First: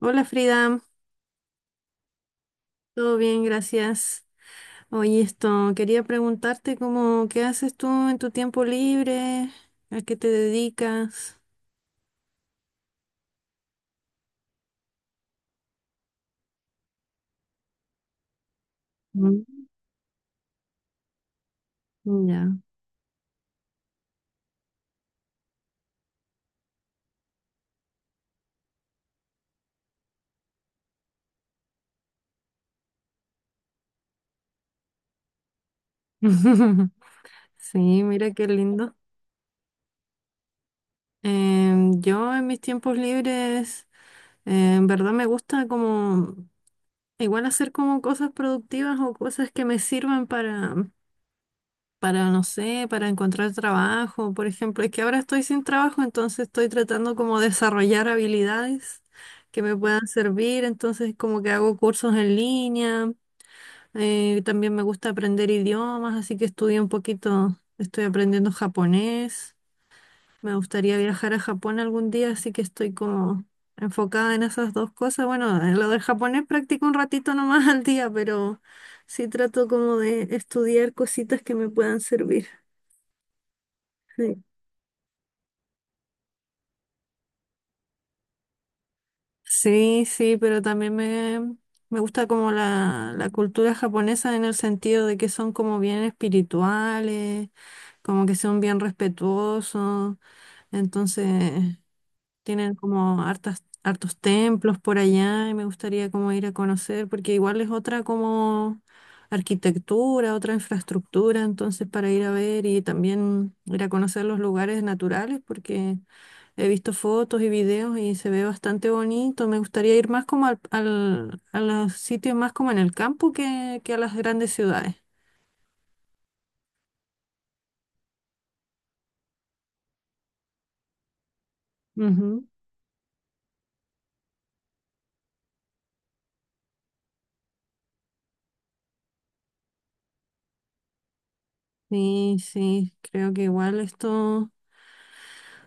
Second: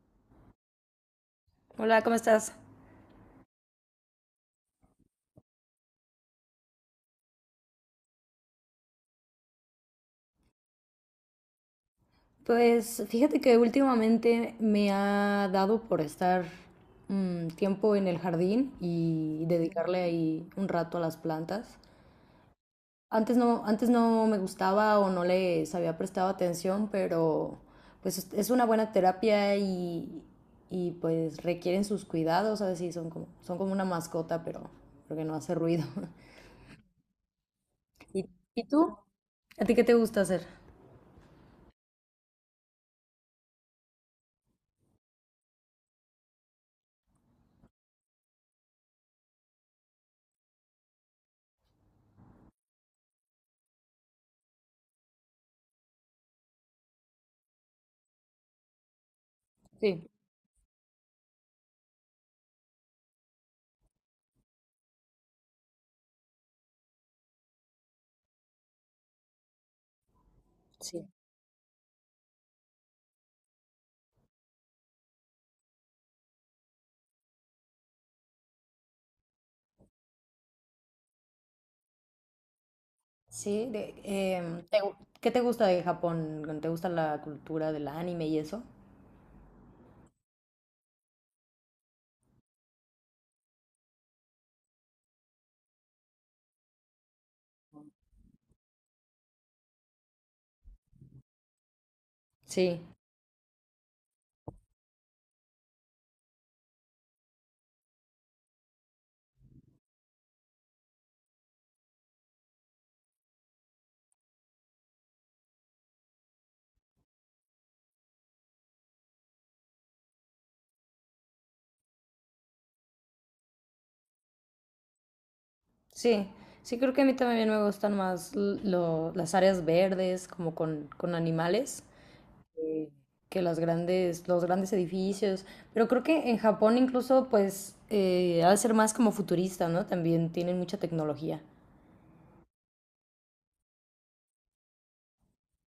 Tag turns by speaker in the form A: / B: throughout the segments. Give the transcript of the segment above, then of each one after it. A: Hola Frida,
B: Hola, ¿cómo estás?
A: todo bien, gracias. Oye, esto, quería preguntarte cómo, ¿qué haces tú en tu tiempo libre? ¿A qué te dedicas?
B: Pues fíjate que últimamente me ha dado por estar tiempo en el jardín y
A: Mm.
B: dedicarle ahí un rato a las plantas.
A: Ya.
B: Antes no me gustaba o no les había prestado atención, pero pues es una buena terapia y, pues requieren sus cuidados, a veces sí, son como una mascota, pero porque no hace ruido.
A: Sí,
B: ¿Y,
A: mira qué
B: y
A: lindo.
B: tú? ¿A ti qué te gusta hacer?
A: Yo en mis tiempos libres, en verdad me gusta como igual hacer como cosas productivas o cosas que me sirvan para, no sé, para encontrar trabajo, por ejemplo. Es que ahora estoy sin trabajo, entonces estoy tratando como de desarrollar habilidades que me
B: Sí.
A: puedan servir, entonces como que hago cursos en línea. También me gusta aprender idiomas, así que estudié un poquito, estoy aprendiendo japonés, me gustaría
B: Sí.
A: viajar a Japón algún día, así que estoy como enfocada en esas dos cosas. Bueno, en lo del japonés practico un ratito nomás al día, pero sí trato como de estudiar cositas que me puedan servir.
B: Sí, ¿qué te gusta de Japón? ¿Te gusta la cultura del anime y eso?
A: Sí, sí, pero también me gusta como la cultura japonesa en el sentido de que son como bien espirituales, como que son bien respetuosos, entonces tienen
B: Sí,
A: como hartas, hartos templos por allá y me gustaría como ir a conocer, porque igual es otra como arquitectura, otra infraestructura, entonces para ir a ver y también ir a conocer los lugares naturales, porque... He visto fotos y videos y se ve bastante bonito. Me gustaría ir más como a los sitios más como en el campo que a las grandes ciudades.
B: sí, sí, creo que a mí también me gustan más las áreas verdes, como con animales,
A: Ujú.
B: eh, que las grandes, los grandes edificios. Pero creo que en Japón incluso, pues, ha de ser más como futurista, ¿no? También tienen mucha tecnología.
A: Sí, sí, creo que igual esto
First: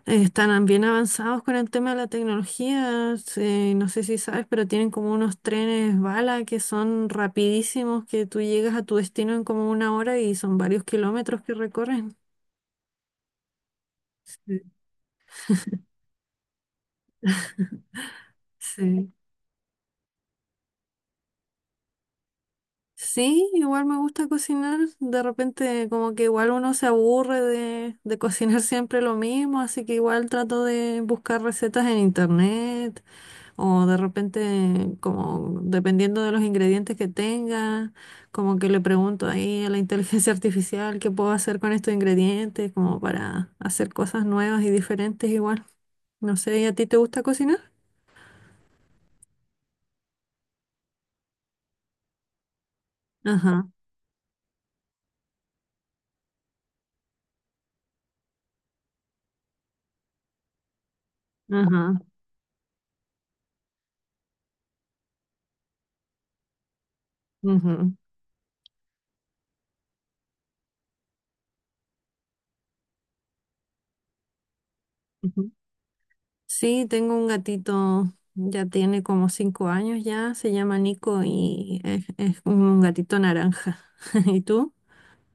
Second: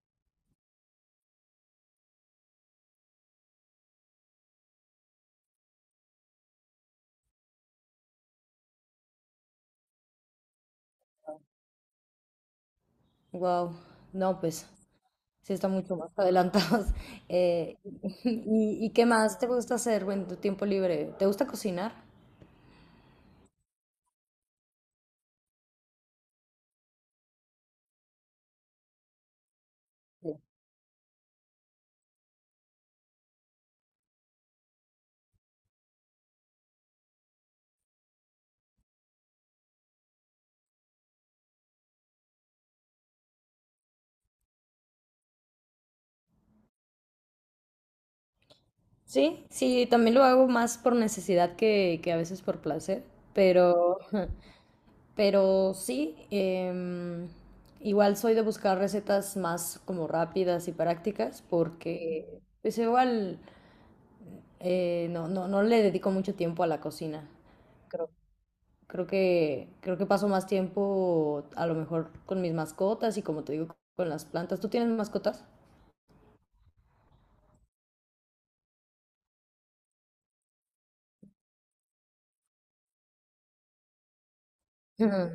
A: están bien avanzados con el tema de la tecnología. No sé si sabes, pero tienen como unos trenes bala que son rapidísimos, que tú llegas a tu destino en como una hora y son varios kilómetros que recorren.
B: Wow, no,
A: Sí.
B: pues. Sí, están mucho más adelantados. Eh, y, ¿y qué
A: Sí.
B: más te gusta hacer en tu tiempo libre? ¿Te gusta cocinar?
A: Sí, igual me gusta cocinar. De repente como que igual uno se aburre de cocinar siempre lo mismo, así que igual trato de buscar recetas en internet o de repente como dependiendo de los ingredientes que tenga, como que le pregunto ahí a la inteligencia artificial qué puedo hacer con estos ingredientes, como para hacer cosas nuevas y diferentes igual. No sé, ¿y a ti te gusta cocinar?
B: Sí, sí, también lo hago más por necesidad que a veces por placer,
A: Ajá,
B: pero, pero sí, igual soy de buscar recetas más como rápidas y prácticas
A: ajá,
B: porque pues igual no le dedico mucho tiempo a la cocina.
A: ujú,
B: Creo que paso más tiempo a lo mejor con mis mascotas y como te digo, con las plantas. ¿Tú tienes mascotas?
A: ujú. Sí, tengo un gatito, ya tiene como 5 años ya, se llama Nico y es un gatito naranja. ¿Y tú?
B: Ujú.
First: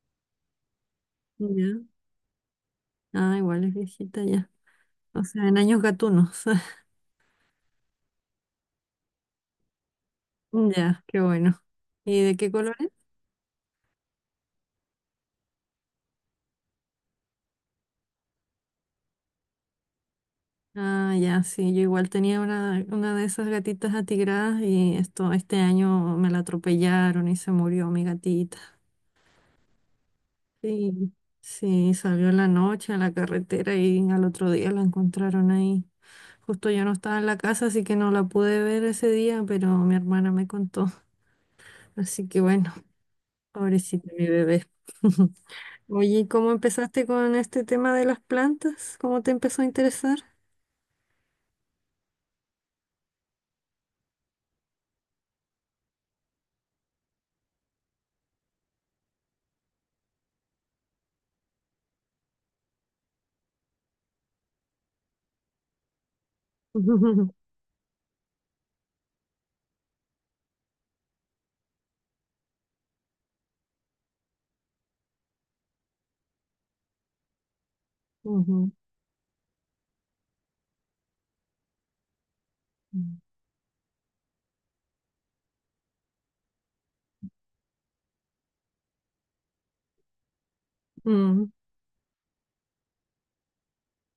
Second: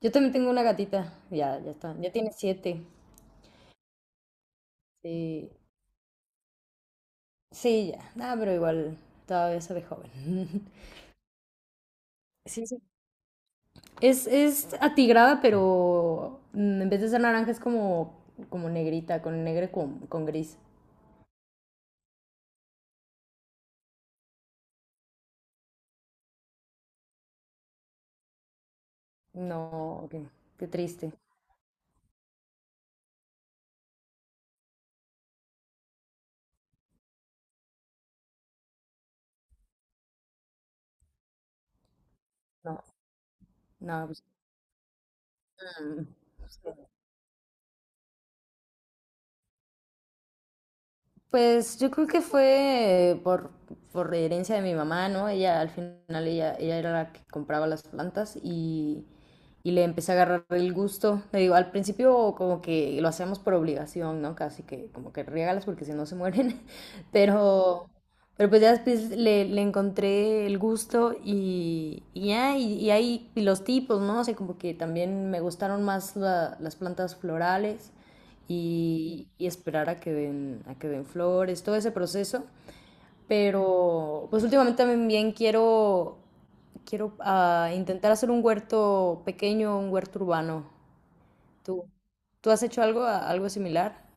B: Yo también tengo una gatita,
A: Ya.
B: ya tiene 7.
A: Ah, igual es viejita ya. O sea,
B: Sí,
A: en años gatunos.
B: sí, ya, nada, pero igual todavía se ve joven.
A: Ya, qué bueno. ¿Y de qué
B: Sí, sí.
A: colores?
B: Es atigrada, pero en vez de ser naranja es como, como negrita, con negro y con gris.
A: Ah, ya, sí, yo igual tenía una de esas gatitas atigradas y esto, este año me la atropellaron y se murió mi gatita.
B: No, qué, qué
A: Sí,
B: triste.
A: sí, salió en la noche a la carretera y al otro día la encontraron ahí. Justo yo no estaba en la casa, así que no la pude ver ese día, pero mi hermana me contó. Así que bueno,
B: No, no,
A: pobrecita
B: pues,
A: mi bebé.
B: mm,
A: Oye, ¿y ¿cómo
B: sí.
A: empezaste con este tema de las plantas? ¿Cómo te empezó a interesar?
B: Pues yo creo que fue por herencia de mi mamá, ¿no? Ella al final ella, ella era la que compraba las plantas y le empecé a agarrar el gusto. Le digo, al principio como que lo hacemos por obligación, ¿no? Casi que como que riégalas porque si no se mueren, pero, pero pues ya después le encontré el gusto y ya, y ahí y los tipos, ¿no? O sea, como que también me gustaron más las plantas florales
A: Ujú.
B: y esperar a que den flores, todo ese proceso. Pero pues últimamente también quiero, quiero intentar hacer un huerto pequeño, un huerto urbano.
A: Mm,
B: ¿Tú, tú has hecho algo, algo similar?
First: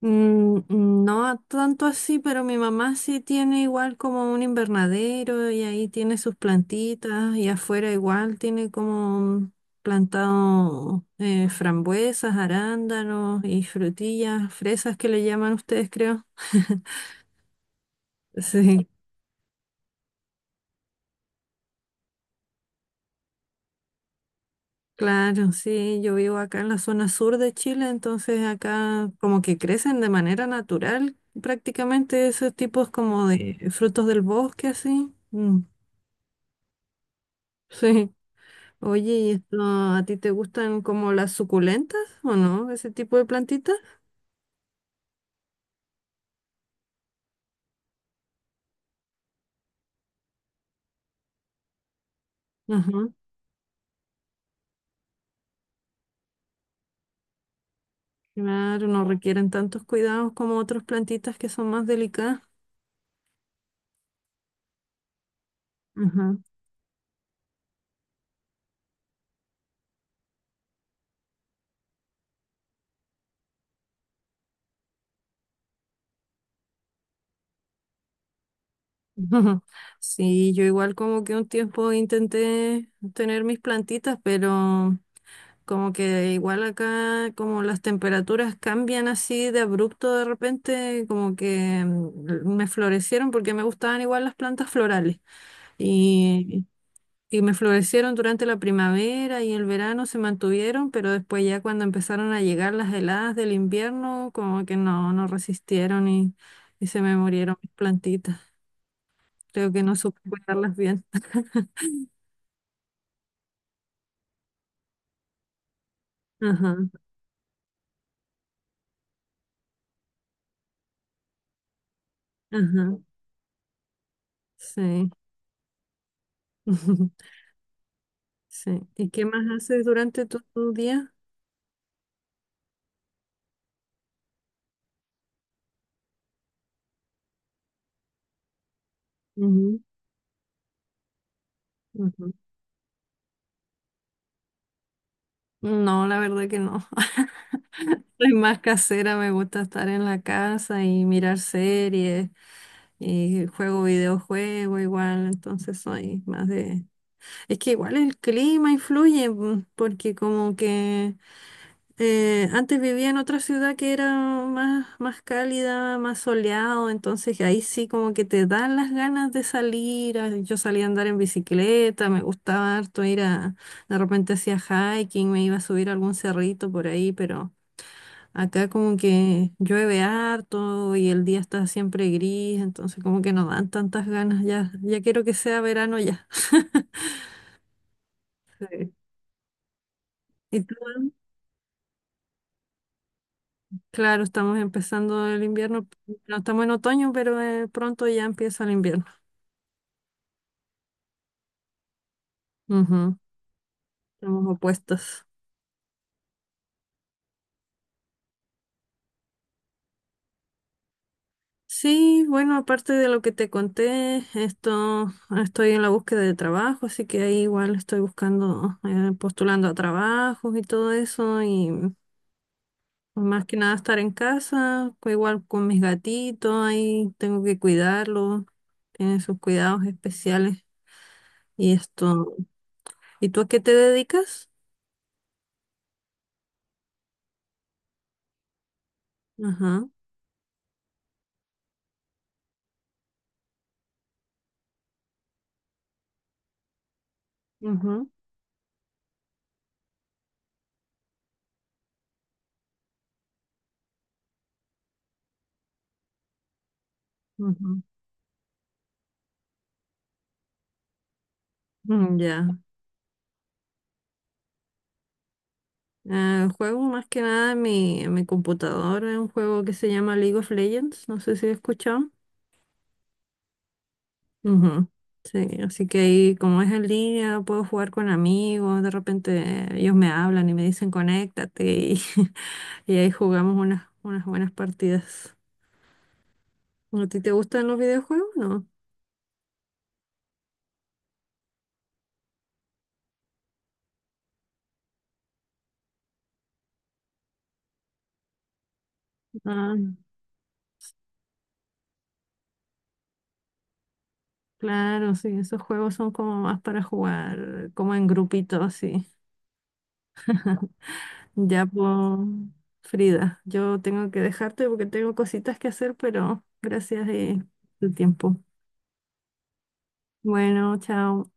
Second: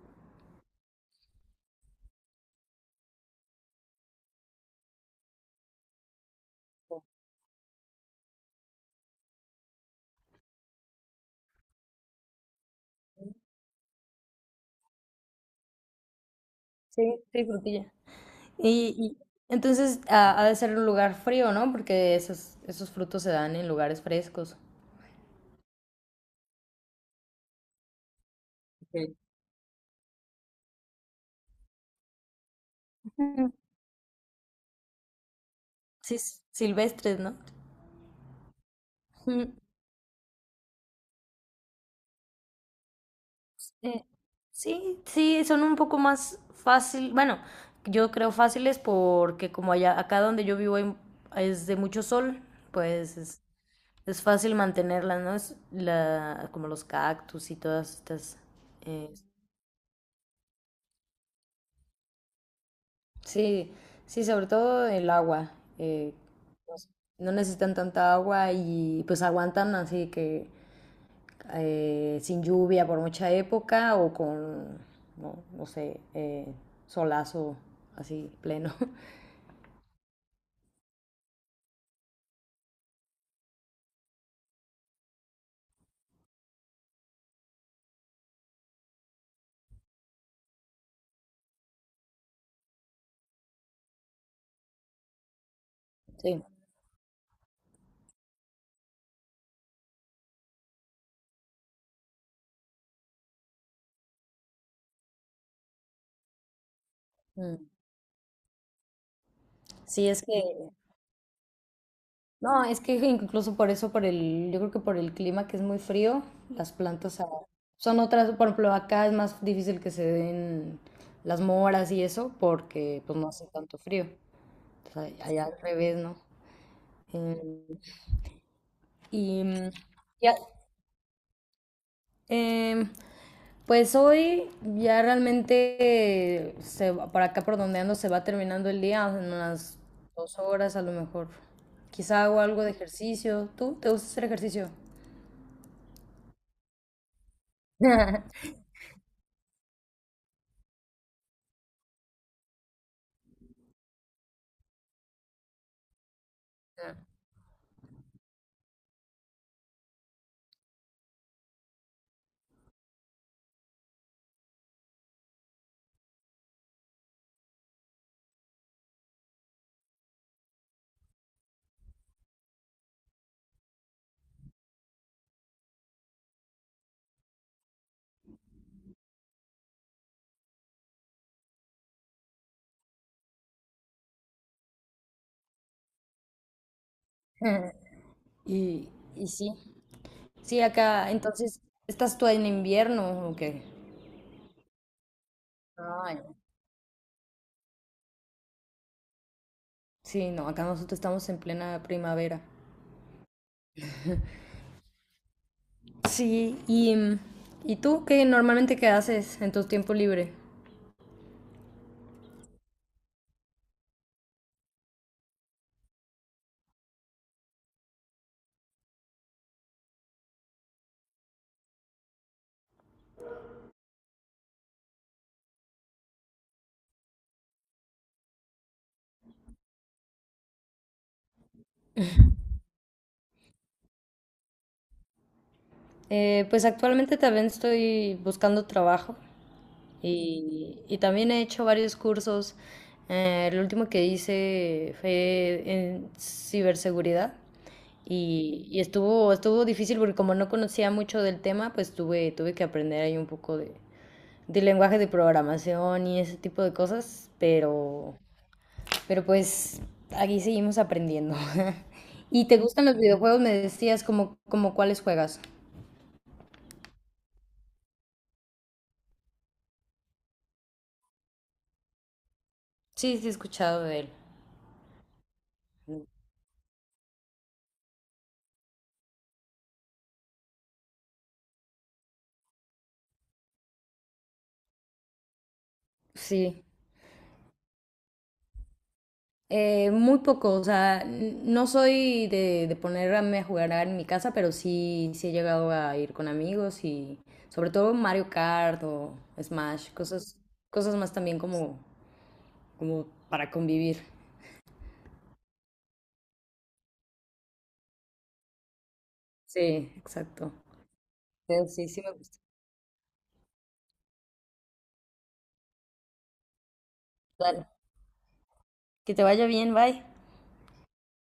A: No tanto así, pero mi mamá sí tiene igual como un invernadero y ahí tiene sus plantitas y afuera igual tiene como plantado frambuesas, arándanos y frutillas, fresas que le llaman ustedes, creo.
B: Sí, sí, frutilla.
A: Sí,
B: Y entonces ha de ser un lugar frío, ¿no? Porque esos, esos frutos se dan en lugares frescos.
A: claro, sí, yo vivo acá en la zona sur de Chile, entonces acá
B: Ok.
A: como que crecen de manera natural prácticamente esos tipos como
B: Ujú.
A: de frutos del bosque, así. Mm.
B: Sí, silvestres, ¿no?
A: Sí. Oye, ¿y
B: Ujú.
A: esto a ti te gustan como las suculentas o no? Ese tipo de plantitas.
B: Eh, sí, sí, son un poco más fácil, bueno, yo creo fáciles porque acá donde yo vivo, es de mucho sol,
A: Ajá.
B: pues es fácil mantenerlas, ¿no? Es la, como los cactus y todas estas.
A: Claro, no
B: eh,
A: requieren tantos cuidados como otras plantitas que son más delicadas.
B: sí, sí, sobre todo el agua. eh,
A: Ajá.
B: no no necesitan tanta agua y pues aguantan, así que sin lluvia por mucha época o con, no, no sé, solazo así pleno.
A: Sí, yo igual como que un tiempo intenté tener mis plantitas, pero como que igual acá como las temperaturas cambian así de abrupto de repente, como que mm, me florecieron porque me gustaban igual las plantas florales.
B: Sí.
A: Y, Y me florecieron durante la primavera y el verano se mantuvieron, pero después ya cuando empezaron a llegar las heladas del invierno, como que no, no resistieron y se me murieron
B: Mm.
A: mis plantitas. Creo que no
B: Sí,
A: supe
B: es que,
A: cuidarlas bien.
B: no, es que incluso por eso, por el, yo creo que por el clima que es muy frío, las
A: Ajá,
B: plantas son otras, por ejemplo, acá es más difícil que se den las moras y eso
A: ajá,
B: porque pues no hace tanto frío. O sea,
A: sí.
B: allá al revés, ¿no? Em,
A: Sí. ¿Y qué
B: y,
A: más haces durante
B: ya-
A: tu día?
B: Em, pues hoy ya realmente para acá por donde ando se va terminando el día en unas
A: Ujú,
B: 2 horas a lo mejor. Quizá
A: ujú.
B: hago algo de ejercicio. ¿Tú te gusta hacer ejercicio?
A: No, la verdad que no. Soy más casera, me gusta estar en la casa y mirar series. Y juego videojuego igual, entonces soy más de... Es que igual el clima influye, mm, porque como que antes vivía en otra ciudad que era más cálida, más soleado, entonces ahí sí como que te dan las ganas de salir. Yo salía a andar en bicicleta, me gustaba harto ir a... De repente hacía hiking, me iba a subir a algún cerrito por ahí, pero... Acá como que llueve harto y el día está siempre gris, entonces como que no dan tantas ganas ya. Ya quiero que sea verano ya.
B: Y,
A: Sí.
B: y sí, sí,
A: ¿Y tú?
B: acá, entonces, ¿estás tú en invierno o qué?
A: Claro, estamos empezando el invierno,
B: Ay,
A: no estamos en otoño, pero pronto ya empieza el invierno.
B: sí, no, acá nosotros estamos en plena primavera.
A: Ujú. Estamos opuestas.
B: Sí, y, ¿y tú qué normalmente qué haces en tu tiempo libre?
A: Sí, bueno, aparte de lo que te conté, esto estoy en la búsqueda de trabajo, así que ahí igual estoy buscando, postulando a trabajos y todo eso, y más que nada estar en casa, igual con mis gatitos, ahí tengo que cuidarlos, tienen sus cuidados especiales y esto. ¿Y tú a qué te dedicas?
B: Pues actualmente también estoy buscando trabajo
A: Ajá,
B: y también he hecho varios cursos. El último que hice fue en ciberseguridad
A: ujú,
B: y estuvo, estuvo difícil porque como no conocía mucho del tema, pues tuve, tuve que aprender ahí un poco de lenguaje de programación y ese tipo de cosas,
A: ujú,
B: pero pues aquí seguimos aprendiendo.
A: mm.
B: ¿Y te
A: Ya.
B: gustan los videojuegos? Me decías como, como cuáles juegas.
A: Juego más que nada en mi computadora, un juego que se llama League of Legends, no sé si lo has escuchado.
B: Sí, sí, he escuchado de él.
A: Ujú. Sí, así que ahí como es en línea, puedo jugar con amigos, de repente ellos me hablan y me dicen conéctate y, y ahí jugamos unas buenas partidas.
B: Sí,
A: ¿A ti te gustan los videojuegos? No.
B: muy poco, o sea, no soy de ponerme a jugar en mi casa, pero sí, sí he llegado a ir con amigos y sobre todo Mario Kart o
A: Ah,
B: Smash, cosas, cosas más también como, como para convivir.
A: claro, sí, esos juegos son como más para jugar, como en grupitos, sí.
B: Sí, exacto.
A: Ya,
B: Pero sí,
A: pues,
B: sí me gusta.
A: Frida, yo tengo que dejarte porque tengo cositas que hacer, pero gracias de
B: Dale.
A: tu tiempo.
B: Que te vaya bien, bye.
A: Bueno, chao.